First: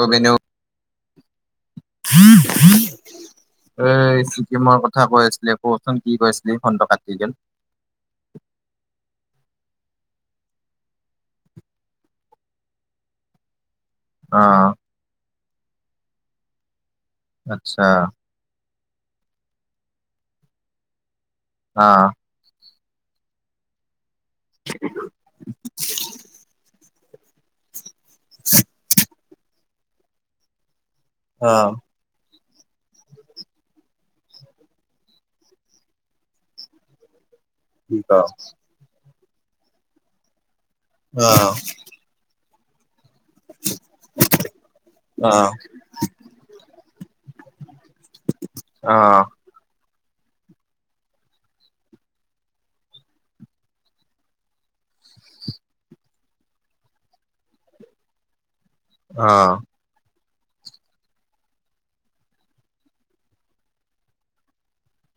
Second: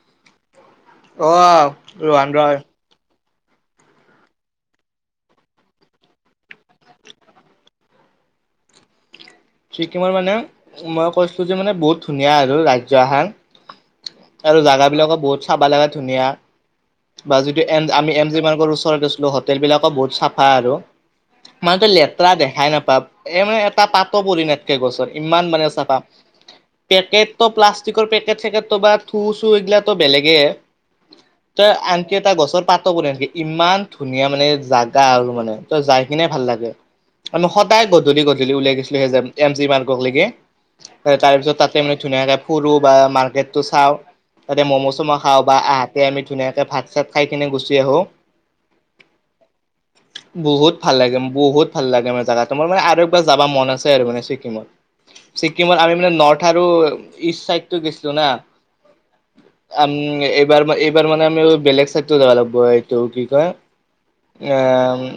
অ বেনেওগ অ' এ ৰোহান ৰয় ছিক্কিমৰ কথা কৈ আছিলি কচোন কি কৈছিলি ফোনটো কাটি গে'ল। ছিক্কিমৰ মানে মই কৈছো যে মানে বহুত ধুনীয়া আৰু ৰাজ্য আহান অ আৰু জাগা বিলাকো বহুত চাব লাগা ধুনীয়া বা যিটো এ আচ্ছা আমি এম জি মাৰ্কৰ ওচৰত আছিলো হোটেলবিলাকো বহুত চাফা আৰু। মানেটো আহ লেতেৰা দেখাই নাপাপ, এ মান এটা পাত ত পৰি নাথকে গছৰ ইমান মানে চাফা, পেকেট প্লাষ্টিকৰ পেকেট চেকট তবাত হু চু এই বিলাকটো বেলেগে ত আনকি এটা গছৰ পাত ত কৰে নেকি ইমান ধুনীয়া মানে জাগা আৰু মানে তই যাই কিনে ভাল লাগে আ'ম সদ- তাই কি ক গধূলি গধূলি উলাই গৈছিলো সেই এম জি মাৰ্গক লৈকে তাৰ আহ পিছত তাতে মানে ধুনীয়াকে ফুৰো বা মাৰ্কেট টো চাওঁ তাতে ম'ম' চম' খাওঁ আহ বা আট সে আমি ধুনীয়াকে ভাত চাত খাই কিনে গুচি আহো। অ। বহুত ভাল লাগে বহুত ভাল লাগে মানে জেগাটো মোৰ মানে আৰু এবাৰ যাবা মন আছ- তে আৰু মানে ছিক্কিমত ছিকিমত আমি মানে নৰ্থ আৰু ইষ্ট চাইডো গেছিলো না। অ। আম এইবাৰ এইবাৰ মানে আমি বেলেগ চাইড যাব লাগিব এইটো কি কয়। অ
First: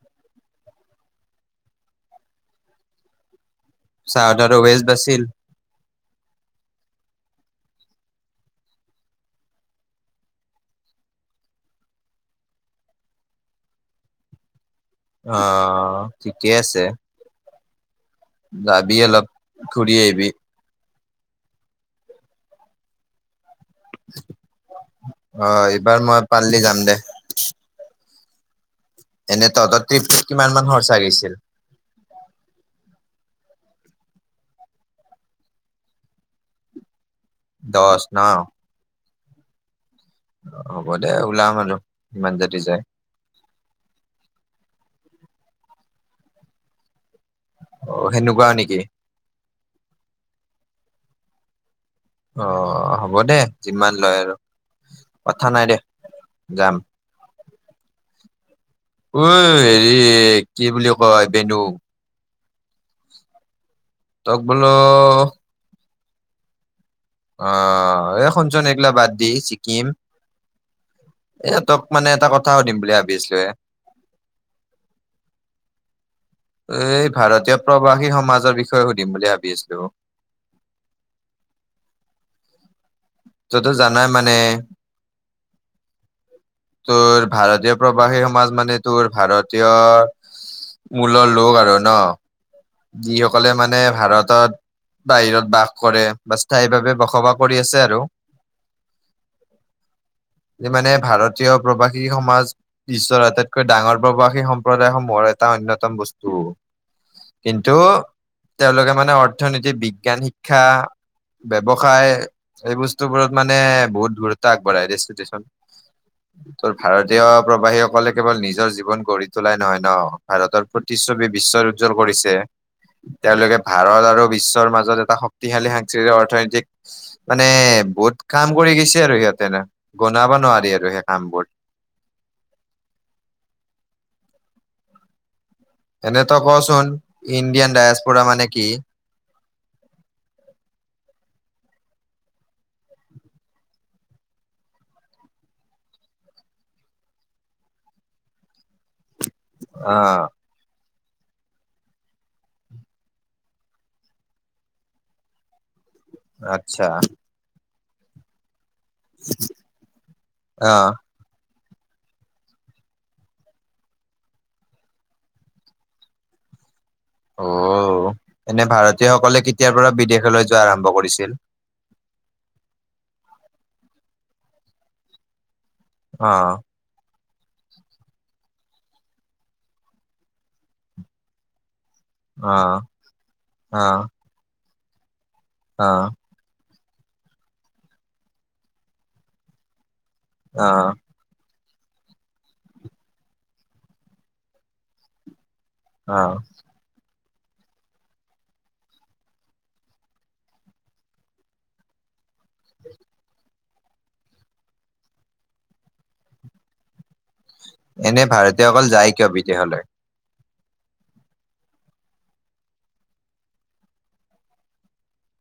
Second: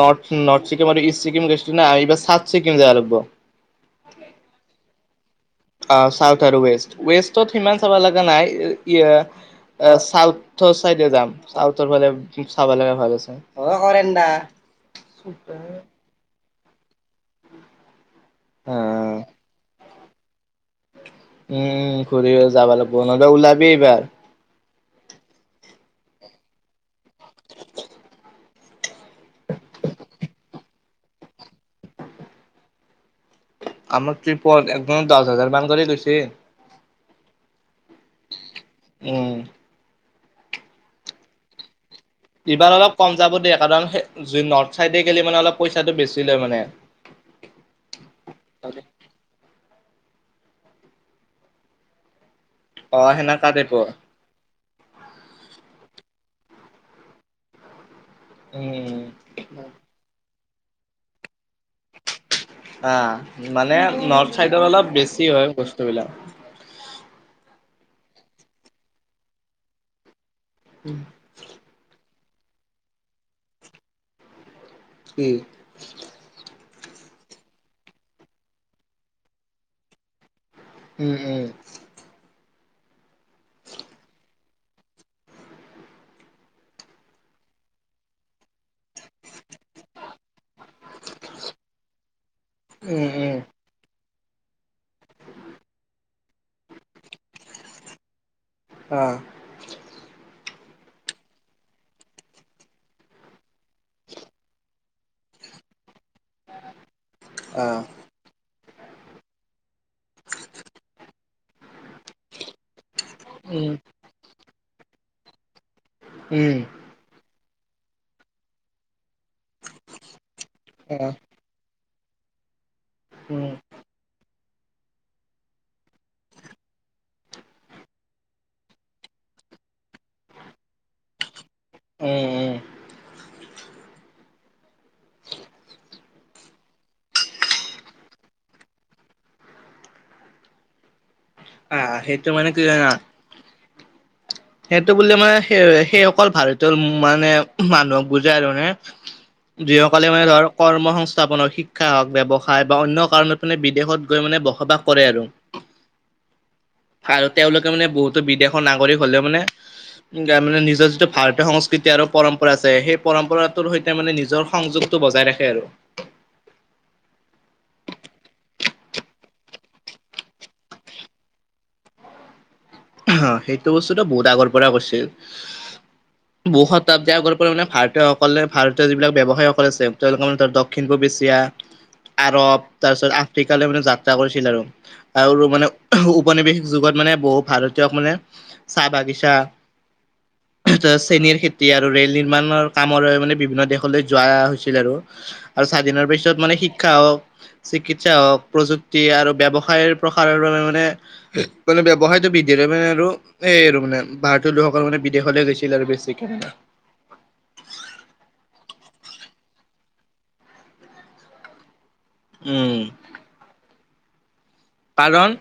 নৰ্থ নৰ্থ ছিকিম দিগি চিকিম গৈছিল ন এইবাৰ চাথ- ছিক্কিম জাব লাগব। চাওঁধাৰ দ্যা ৱেজ দ্যাছিল অ চাউথ আৰু ৱেষ্ট, ৱেষ্টত সিমান চাব লগা নাই। ই ইয়া চাউথৰ চাইডে যাম চাউথৰ ফালে চাব লগা ভাল আছে। অ হৰেন দা। অ ঠিকে আছে। অ যাবি অলপ ঘূৰি আহিবি। উম ঘূৰি যাবা লাগিব নহ'লে ওলাবি এইবাৰ। অ এইবাৰ মই পাৰলি যাম দে। এনে ততৰ ট্ৰিপ কিমান মান খৰচা গেছিল? আমাৰ ট্টিপত একদমত দহ হাজাৰ মান কৰে গৈছে। দচ ন। উম। অ হ'ব দে ওলাম আৰু। ইমান যদি এইবাৰ যায় অলপ কম যাব দিয়ে কাৰণ নৰ্থ চাইডে গলে মানে অলপ পইচাটো বেছি লয় মানে। অ সেনেকুৱা নেকি? অ অ হ'ব দে সেনেকা টাইপৰ যিমান লয় আৰু। কথা নাই দে যাম। উম উ হেৰি কি বুলি কয় বেনু। আহ মানে নৰ্থ তক চাইডত বোলো অলপ বেছি হয় বস্তুবিলাক। অ এই শুনচোন এইবিলাক বাদ দি ছিক্কিম। উহ। এ তক মানে এটা কথা সুধিম বুলি ভাবি আছিলো এ। কি? এই ভাৰতীয় প্ৰবাসী সমাজৰ বিষয়ে সুধিম বুলি ভাবি আছিলো? উম উহ। যতে জানাই মানে ত ভাৰতীয় প্ৰবাহী সমাজ মানে তোৰ ভাৰতীয় মূলৰ লোক আৰু ন। উম উম যিসকলে মানে ভাৰতত বাহিৰত বাস কৰে বা স্থায়ী ভাৱে বসবাস কৰি আছে আৰু অ', এ মানে ভাৰতীয় প্ৰবাসী সমাজ বিশ্বৰ আটাইত কৈ ডাঙৰ প্ৰবাসী সম্প্ৰদায়সমূহৰ এটা অন্যতম বস্তু কিন্তু তেওঁলোকে মানে অৰ্থনীতি বিজ্ঞান শিক্ষা ব্যৱসায় এইবোৰ এতোবোৰত মানে বহুত দূৰত্ব আগবঢ়ায় দেচোন - দেচোন। উম, ত' ভাৰতীয় প্ৰবাহীসকলে কেৱল নিজৰ জীৱন গঢ়ি তোলাই নহয় ন' ভাৰতৰ প্ৰতিচ্ছবি বিশ্বৰ উজ্জ্বল কৰিছে তেওঁলোকে ভাৰত আৰু বিশ্বৰ মাজত এটা শক্তিশালী সাংস্কৃতিক অৰ্থনৈতিক মানে বহুত কাম কৰি গৈছে আৰু সিহঁতে এনে গনাবা নোৱাৰি আৰু সেই কাম বোৰ। উম -উম। এনেতো কচোন ইণ্ডিয়ান ডায়েছ পুৰা মানে কি? আহ সেইটো মানে কি জানা সেইটো বুলি মানে সেই -সেই অকল ভাৰতীয় মানে মানুহক বুজাই আৰু মানে যি সকলে মানে অ' ধৰ কৰ্ম সংস্থাপনৰ শিক্ষা হওক, ব্যৱসায় বা অন্য কাৰণত মানে বিদেশত গৈ মানে বসবাস কৰে আৰু। আচ্ছা। আৰু তেওঁলোকে মানে বহুতো বিদেশৰ নাগৰিক হলেও মানে গা মানে নিজৰ অ' যিটো ভাৰতীয় সংস্কৃতি আৰু পৰম্পৰা যে সেই পৰম্পৰাটোৰ সৈতে মানে নিজৰ সংযোগটো বজাই ৰাখে আৰু। অ, এনে ভাৰতীয় সকলে কেতিয়াৰ পৰা বিদেশলৈ যোৱা আৰম্ভ কৰিছিল? [unintelligible] সেইটো বস্তুটোটো বহুত আগৰ পৰা কৰছিল অ' বৌহত তাতে আগৰ পৰা মানে ভাৰতীয়সকলে ভাৰতীয় যিবিলাক ব্যৱসায়সকল আছে তেওঁলোকৰ মানে ধৰ দক্ষিণ পূব এছিয়া [inaudible] আৰব অ' তাৰপিছত আফ্ৰিকালৈ মানে অ' যাত্ৰা কৰিছিল আৰু -আৰু মানে অ' উ প পনিৱেশিক যুগত মানে বহু ভাৰতীয়ক মানে চাহ -বাগিচা তে অ' চেনিৰ খেত এতিয়া আৰু ৰেল- নিৰ্মাণৰ কামৰে মানে বিভিন্ন দেশলৈ যোৱা হৈছিল আৰু। আৰু স্বাধিনৰ অ' পিছত মানে শিক্ষা হওক চিকিৎসা হওক প্ৰযুক্তি আৰু ব্যৱসায়ৰ প্ৰসাৰণনে মানে- মানে ব্যৱসায়টো বৃ বৃদ্ধিৰ বাবে আৰু এই আৰু মানে ভাৰতীয় লোকসকল মানে বিদেশলে গৈছিল আৰু বেছিকে। এনে ভাৰতীয় সকল যায় কিয় বিদেশলে? উম, কাৰণ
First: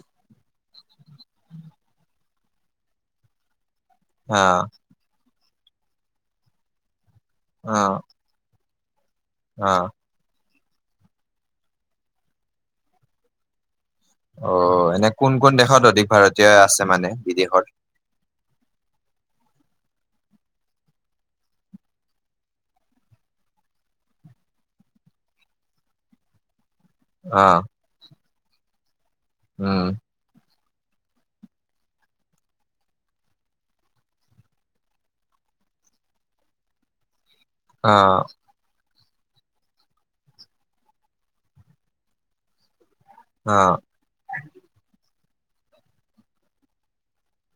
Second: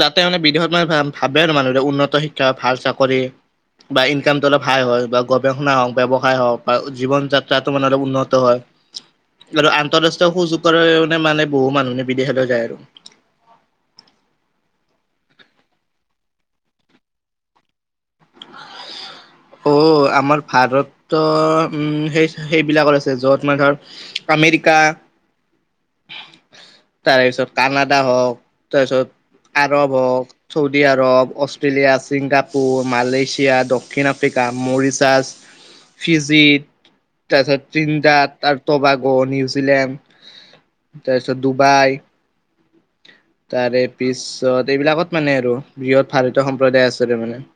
তাতে আৰু মানে বিদেশত মানে ভাবে আৰু মানুহ বিলাকে উন্নত শিক্ষা ভাল চাকৰি বা ইনকামটো অলপ অ' হাই হ'ল বা গৱেষণা হওক, ব্যৱসায় হওক বা জীৱন যাত্ৰাটো মানে অলপ অ' উন্নত ত' হয় [unintelligible] অ' আন্তঃৰাষ্ট্ৰীয় সুযোগৰে [unintelligible] মানে বহু মানুহখিনি বিদেশলৈ যায় আৰু। অ, এনে কোন- কোন দেশত অধিক ভাৰতীয় আছে মানে বিদেশত? [inaudible] অ, আমাৰ ভাৰতৰ উম, সেই সেইবিলাকত আছে য'ত মানে ধৰ আমেৰিকা [inaudible] তাৰেপিছত অ' কানাডা হওক, তাৰপিছত উম আৰব হওক Saudi Arab, Australia, Singapore, Malaysia, দক্ষিণ আফ্ৰিকা, মৰিছাছ, ফিজি, তাছত অ' তৃণন্দাদ, তাৰ্তবাগ, নিউজিলেণ্ড তাৰপিছত ডুবাই অ' তাৰে পিছত এইবিলাকত মানে আৰু বৃহৎ ভাৰতীয় সম্প্ৰদায় আছে তাৰমানে।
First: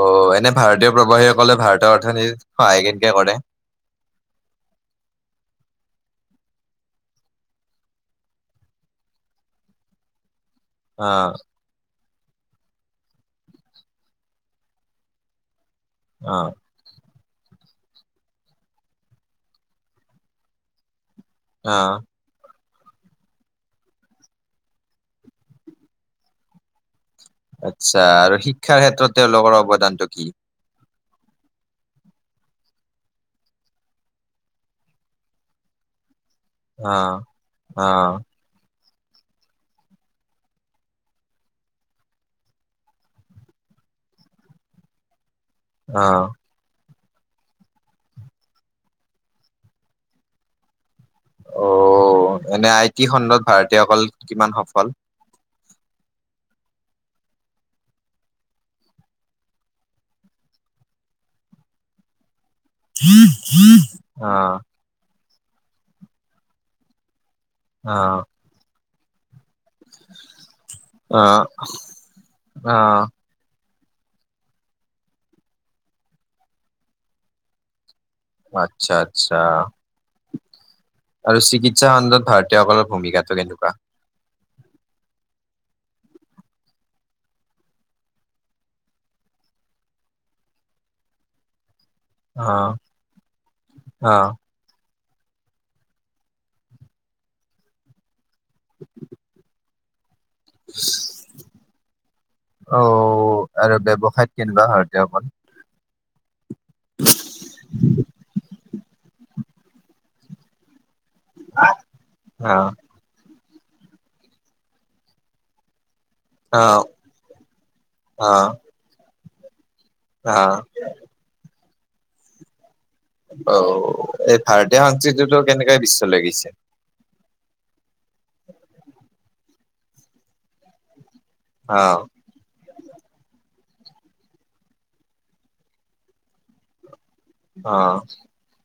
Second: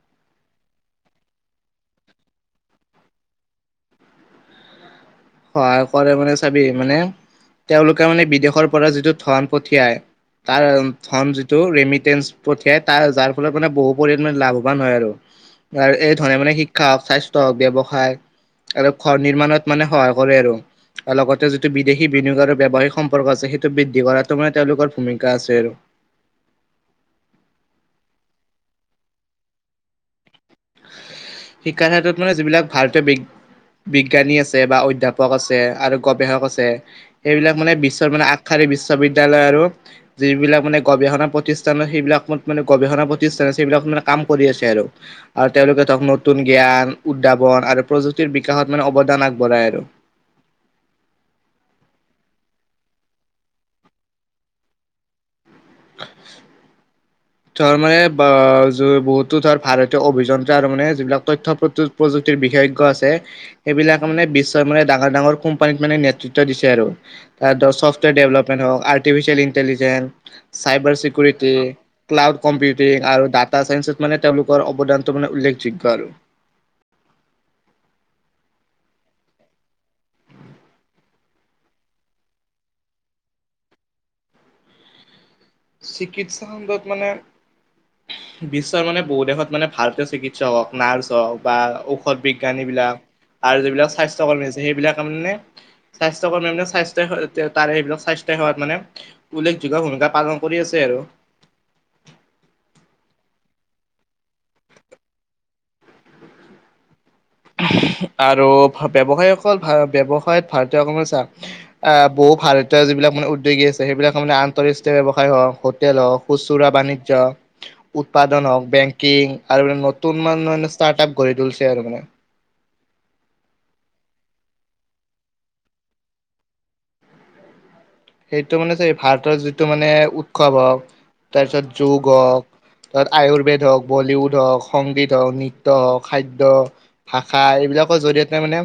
অ, এনে ভাৰতীয় প্ৰবাহীসকলে ভাৰতৰ অৰ্থনীতিত সহায় কেনকে কৰে? সহায় কৰে মানে চাবি মানে তেওঁলোকে মানে বিদেশৰ পৰা যিটো ধন পঠিয়াই‌ তাৰ ধন অ' যিটো ৰেমিটেঞ্চ পঠিয়াই তাৰ যাৰ ফলত মানে বহু পৰিণামে লাভ ৱান হয় আৰু আৰু এই ধৰণে অ' মানে শিক্ষা হওক স্বাস্থ্য হওক ব্যৱসায় আৰু ঘৰ নিৰ্মাণত মানে হয়। কৰে আৰু আৰু লগতে যিটো অ' বিদেশী, বিনিয়োগ আৰু ব্যৱসায়িক সম্পৰ্ক আছে সেইটো বৃদ্ধি কৰাটো মানে তেওঁলোকৰ ভূমিকা আছে আৰু আচ্ছা আৰু শিক্ষাৰ ক্ষেত্ৰত তেওঁলোকৰ অৱদানতটো কি। শিক্ষাৰ ক্ষেত্ৰত মানে যিবিলাক ভাৰতীয় বি বিজ্ঞানী আছে বা অধ্যয়াপক আছে আৰু গৱেষক আছে অ', সেইবিলাক মানে বিশ্বৰ অ', মানে আ খাৰী বিশ্ববিদ্যালয় আৰু যিবিলাক মানে গৱেষণা প্ৰতিষ্ঠান সেইবিলাক মানে গৱেষণা প্ৰতিষ্ঠানছে সেইবিলাক মানে কাম কৰি আছে আৰু আৰু তেওঁলোকে ধৰক অ'। নতুন জ্ঞান উদ্যাৱন আৰু প্ৰযুক্তিৰ বিকাশত মানে অৱদান আগবঢ়ায় আৰু অ এনে আই টি খণ্ডত ভাৰতীয়সকল কিমান সফল, [inaudible] ধৰ মানে বা য বহুতো ধৰ ভাৰতীয় অভিযন্ত্ৰা আৰু মানে যিবিলাক তথ্য প্ৰ প্ৰযুক্তিৰ বিষয়ষ, আছে সেইবিলাকে মানে অ', বিশ্বৰ মানে ডাঙৰ ডাঙৰ কোম্পানীত মানে নেতৃত্ব দিছে আৰু তাৰ ধ চফটৱোৰ অ', ডেভেলপমণ্ট হওক আৰ্টিফিচিয়েল ইণ্টেলিজেঞ্চ চাইবাৰ অ', চিকিউৰিটি, ক্লাউড কম্পিউটিং অ'। আৰু ডাটা চাইন্সত মানে তেওঁলোকৰ অৱদানটো মানে উল্লেখযোগ্য আৰু আচ্ছা আচ্ছা, আৰু চিকিৎসা খণ্ডত ভাৰতীয়সকলৰ ভূমিকাটো কেনেকুৱা? চিকিৎসা খণ্ডত মানে বিশ্বৰ মানে বহু দেশত মানে ভালকে চিকিৎসক হওক, নাৰ্ছ হওক বা ও ঔষধ বিজ্ঞানী অ', বিলাক আৰু যিবিলাক স্বাস্থ্য অ', কৰ্মী সেইবিলাক মানে স্বাস্থ্য কৰ্মী মানে স্বাস্থ্য হয় তাৰে সেইবিলাক স্বাস্থ্য, সেৱাত মানে উল্লেখযোগ্য ভূমিকা পালন, কৰি আছে আৰু অ আৰু ব্যৱসায়ত কেনে কোৱা হয় অকল। আৰু ব্যৱসায়ীসকল ভ ব্যৱসায়ত ভাৰতীয় ক বহু অ', ভাৰতৰ যিবিলাক মানে উদগী আছে সেইবিলাক মানে আন্তঃৰাষ্টীয় ব্যৱসায় হওক হোটেল হওক। খুচুৰা অ', বাণিজ্য উৎপাদন অ', হওক বেংকিং আৰু অ', নতুন ষ্টাৰ্ট আপ, কঢ়ি তুলিছে আৰু মানে, অ এই ভাৰতীয় সংস্কৃতিটো কেনেকে বিশ্ব লৈ গৈছে, সেইটো মানে চ ভাৰতৰ যিটো মানে উৎসৱ হওক, তাৰপিছত অ', যোগ হওক, তাত আয়ুৰ্বেদ হওক, বলীউড হওক, সংগীত হওক, নৃত্য হওক, খাদ্য ভাষা অ', এইবিলাকৰ জৰিয়তে মানে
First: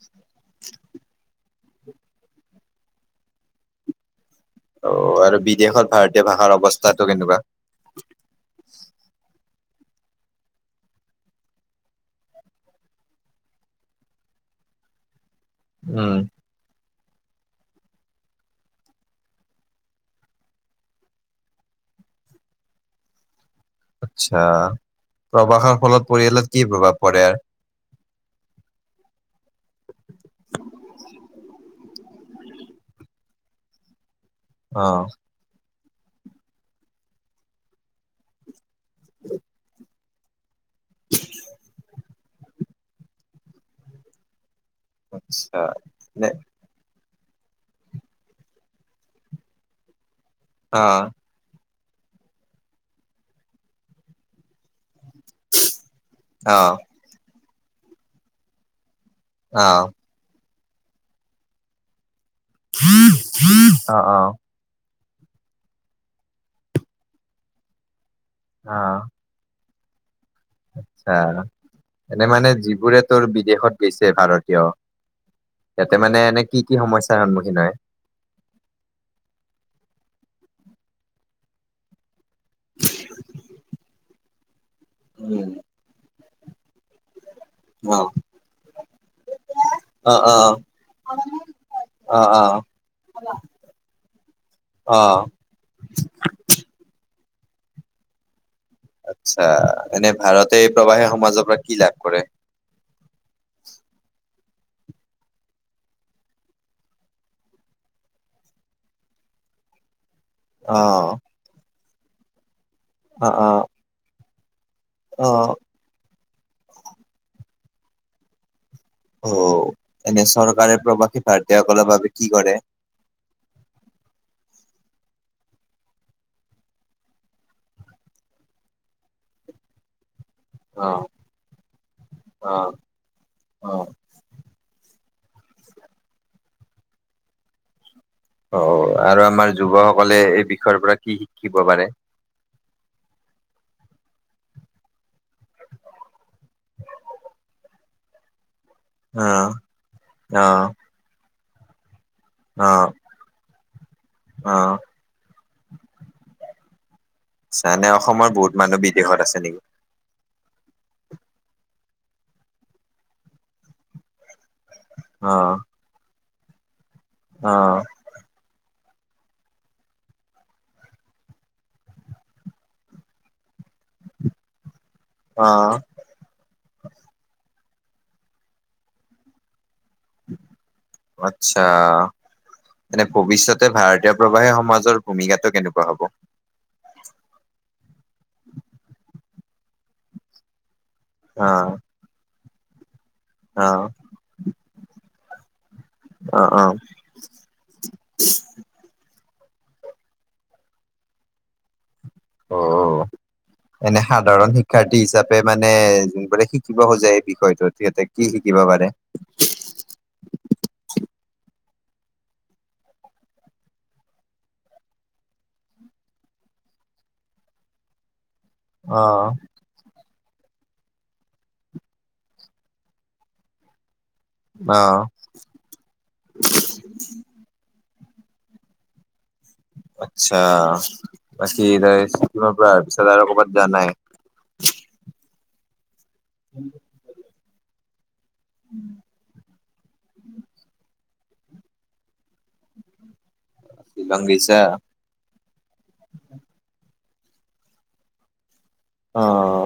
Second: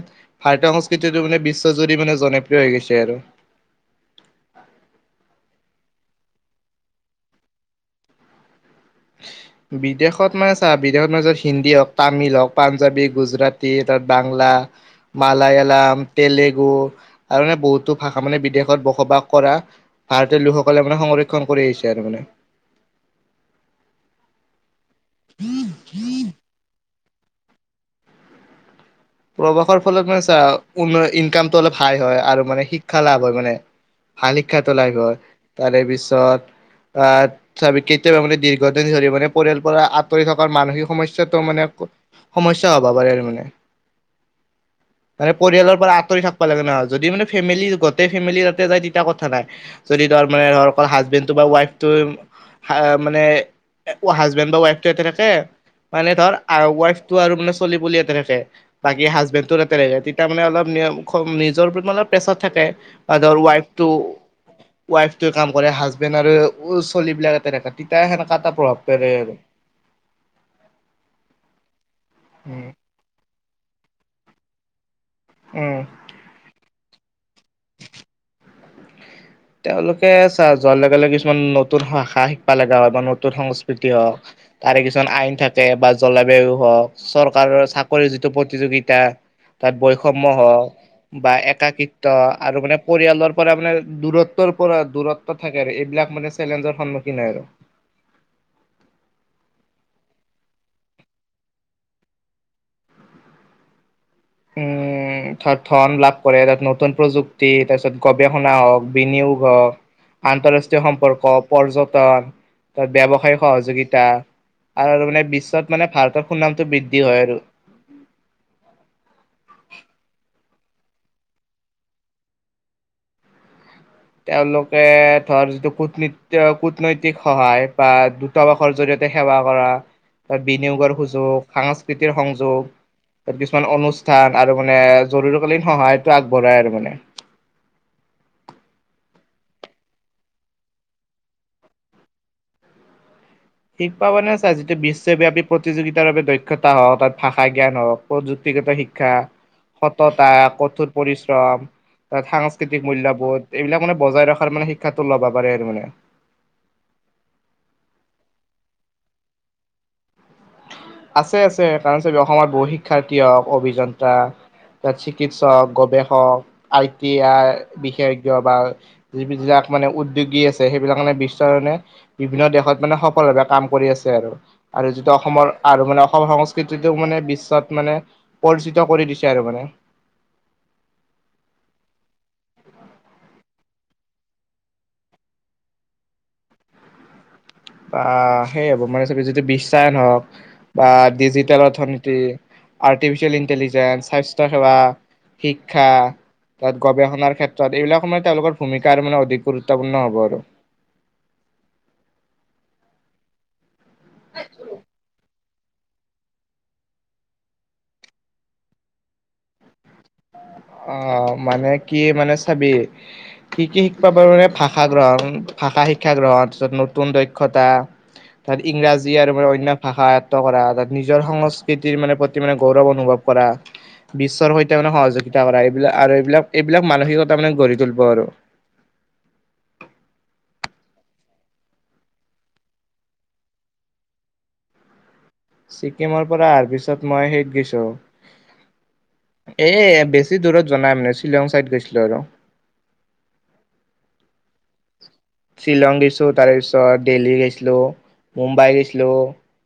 ভাৰতীয় সংস্কৃতিটো মানে বিশ্বজুৰি মানে জনপ্ৰিয় হৈ গৈছে আৰু অ আৰু বিদেশত ভাৰতীয় ভাষাৰ অৱস্থাতটো কেনেকুৱা। [inaudible] বিদেশত মানে চা বিদেশত মানত হিন্দী হওক, তামিল হওক, পাঞ্জাৱী, গুজৰাটী তাত বাংলা। মালায়ালম, উম। তেলেগু আৰু এই বহুতো ভাষা মানে বিদেশত বসবাস কৰা। ভাৰতীয় লোকসকলে মানে সংৰক্ষণ কৰি আহিছে আৰু মানে। আচ্ছা প্ৰবাসৰ ফলত পৰিয়ালত কি প্ৰভাৱ পৰে। প্ৰৱাসৰ ফলত মানে চা উন্নয় ইনকামটো অলপ হাই হয় আৰু মানে শিক্ষা লাভ হয় মানে। হালি খাত অ ওলাই গ'ল, তাৰে পিছত আ কেতিয়াবা মানে দীৰ্ঘ দীৰ্ঘদিন ধৰি মানে পৰিয়াল পৰা আঁতৰি থকাৰ মানসিক সমস্যাটো মানে সমস্যা হ'ব পাৰে আৰু মানে। মানে আচ্ছা পৰিয়ালৰ পৰা আঁতৰি নে থাকবা লাগে ন যদি মানে ফেমি গোটেই ফেমিলি তাতে যায় তেতিয়া কথা নাই। যদি ধৰ মানে ধৰ অ অকল হাজবেণ্ড, টো বা ৱাইফটো হা মানে হাজবেণ্ড বা ৱাইফটো ইয়াতে থাকে, মানে ধৰ অ আৰু ৱাইফ টো আৰু মানে চলি পুলি ইয়াতে থাকে, বাকী হাজবেণ্ডটো অ তাতে থাকে তে তাৰ মানে অলপ নিজৰ অলপ প্ৰেছত থাকে বা ধৰ ৱাইফটো, অ অ ৱাইফটোৱে কাম কৰে হাজবেণ্ড আৰু ছোৱলী বিলাক এ তেনেকা তিতাই সেনেকা এটা প্ৰভাৱ পৰে আৰু আচ্চা, এনে মানে উম যিবোৰে তোৰ বিদেশত গৈছে ভাৰতীয়। উম। ইয়াতে মানে এনে কি কি সমস্যয়াৰ সন্মুখীন হয়। তেওঁলোকে চা যোৱাৰ লগে লগে কিছুমান নতুন ভাষা শিকালে গাঁৱত বা নতুন সংস্কৃতি হওক তাৰে কিছুমান আইন উম, থাকে বা জলবায়ু হওক চৰকাৰৰ অ চাকৰিৰ যিটো প্ৰতিযোগিতা, তাত অ বৈষম্য অ হওক বা একাকৃত্ব অ অ আৰু মানে পৰিয়ালৰ পৰা মানে দূৰত্ ত্বৰ পৰা অ দূৰত্ব থাকে আৰু এইবিলাক মানে চেলেঞ্জৰ সন্মুখীন হয় আৰু। আচ্ছা এনে ভাৰতে প্ৰবাহী সমাজৰ পৰা কি লাভ কৰে? উম তাত ধন লাভ কৰে, তাত নতুন প্ৰযুক্তি, তাৰ পিছত গৱেষণা হওক, বিনিয়োগ হওক, অ আন্তঃৰাষ্ট্ৰীয় সম্পৰ্ক, পৰ্যটন, ত অ ব্যৱসায়িক অ সহযোগিতা, আৰু আৰু মানে অ বিশ্বত মানে ভাৰতৰ সুনামটো বৃদ্ধি হয় আৰু। অ এনে চৰকাৰে প্ৰবাসী ভাৰতীয়সকলৰ বাবে কি কৰে? তেওঁলোকে ধৰ যিটো কূটনৃত্য কুটনৈতিক সহায় বা আবাসৰ জৰিয়তে সেৱা কৰা, তাত অ বিনিয়োগৰ সুযোগ, সাংস্কৃতিৰ অ সংযোগ, তাত কিছুমান অ অনু স্থান আৰু মানে জৰুৰীকালীন সহায়টো আগবঢ়াই আৰু মানে। অ আৰু আমাৰ যুৱকসকলে এই বিষয়ৰ পৰা কি শিকিব পাৰে? শিকবা মানে চা যিটো বিশ্বব্যাপী প্ৰতিযোগিতাৰ বাবে দক্ষতা হওক, অথাৎ ভাষা জ্ঞান হওক, প্ৰযুক্তিগত শি ক্ষা, অ সততা, অ কঠোৰ পৰিশ্ৰম, তাত অ সাংস্কৃতিক মূল্যবোধ এইবিলাক মানে বজাই ৰখাৰ অ মানে শিক্ষাটো ল'বা পাৰে আৰু মানে চানে অসমৰ বহুত মানুহ বিদেশত আছে নেকি? আছে আছে কাৰণ চবে অসমত বহু শিক্ষাৰ্থী হওক অভিযন্ত্ৰা তাত অ চিকিৎসক, গৱেষক, আই টি আই, অ বিশেষজ্ঞ বা যিবিলাক মানে উদ্যোগী আছে সেইবিলাক মানে বিশ্বৰকাৰণে বিভিন্ন দেশত মানে সফলভাৱে কাম কৰি আছে আৰু আৰু যিটো অসমৰ অ আৰু মানে অসম সংস্কৃতিটো মানে বিশ্বত মানে পৰিচিত কৰি দিছে আৰু মানে। আচ্চা। মানে ভৱিষ্যতে ভাৰতীয় প্ৰবাহী সমাজৰ ভূমিকাটো কেনেকুৱা হব? বা সেইয়া হব, মানে চবে যদি বিশ্বায়ন হওক বা অ ডিজিটেল অৰ্থনীতি আৰ্টিফিচিয়েল অ ইণ্টেলিজেন্স, স্বাস্থ্য সেৱা, শিক্ষা, অ তাত অ গৱেষণাৰ ক্ষেত্ৰত এইবিলাক সমানে তেওঁলোকৰ ভূমিকা আৰু মানে অধিক গুৰুত্বপূৰ্ণ হ'ব আৰু। অ অ এনে সাধাৰণ শিক্ষাৰ্থী হিচাপ পে মানে যোনবোৰে শিকিব খোজে এই বিষয়টোত সিহঁতে কি শিকিব পাৰে? অ মানে কি মানে চাবি কি কি শিকিব পাৰো মানে ভাষা গ্ৰহণ, ভাষা শিক্ষা গ্ৰহণ তাৰপিছত নতুন দক্ষতা [inaudible] তাত অ ইংৰাজী আৰু মানে অন্য ভাষা আয়ত্ব কৰা তাত নিজৰ সংস্কৃতিৰ মানে প্ৰতি মানে গৌৰৱ অনুভৱ কৰা বিশ্বৰ সৈতে অ মানে সহযোগিতা কৰা এইবিলাক আৰু এইবিলাক এইবিলাক মানসিকতা মানে গঢ়ি তুলিব আৰু আচ্ছা বাকি ৰাইজ চিকিমৰ পৰা আহিছা আৰু ক'ৰবাত জৱা নাই ছিকিমৰ পৰা অহাৰ পিছত মই সেইত গেছো উম এ বেছি দূৰত যোৱা নাই মানে শ্বিলং চাইদ গৈছিলো আৰু শ্বিলং গৈছা? শ্বিলং গৈছো তাৰ পিছত দেল্হী গৈছিলো মুম্বাই গৈছ অ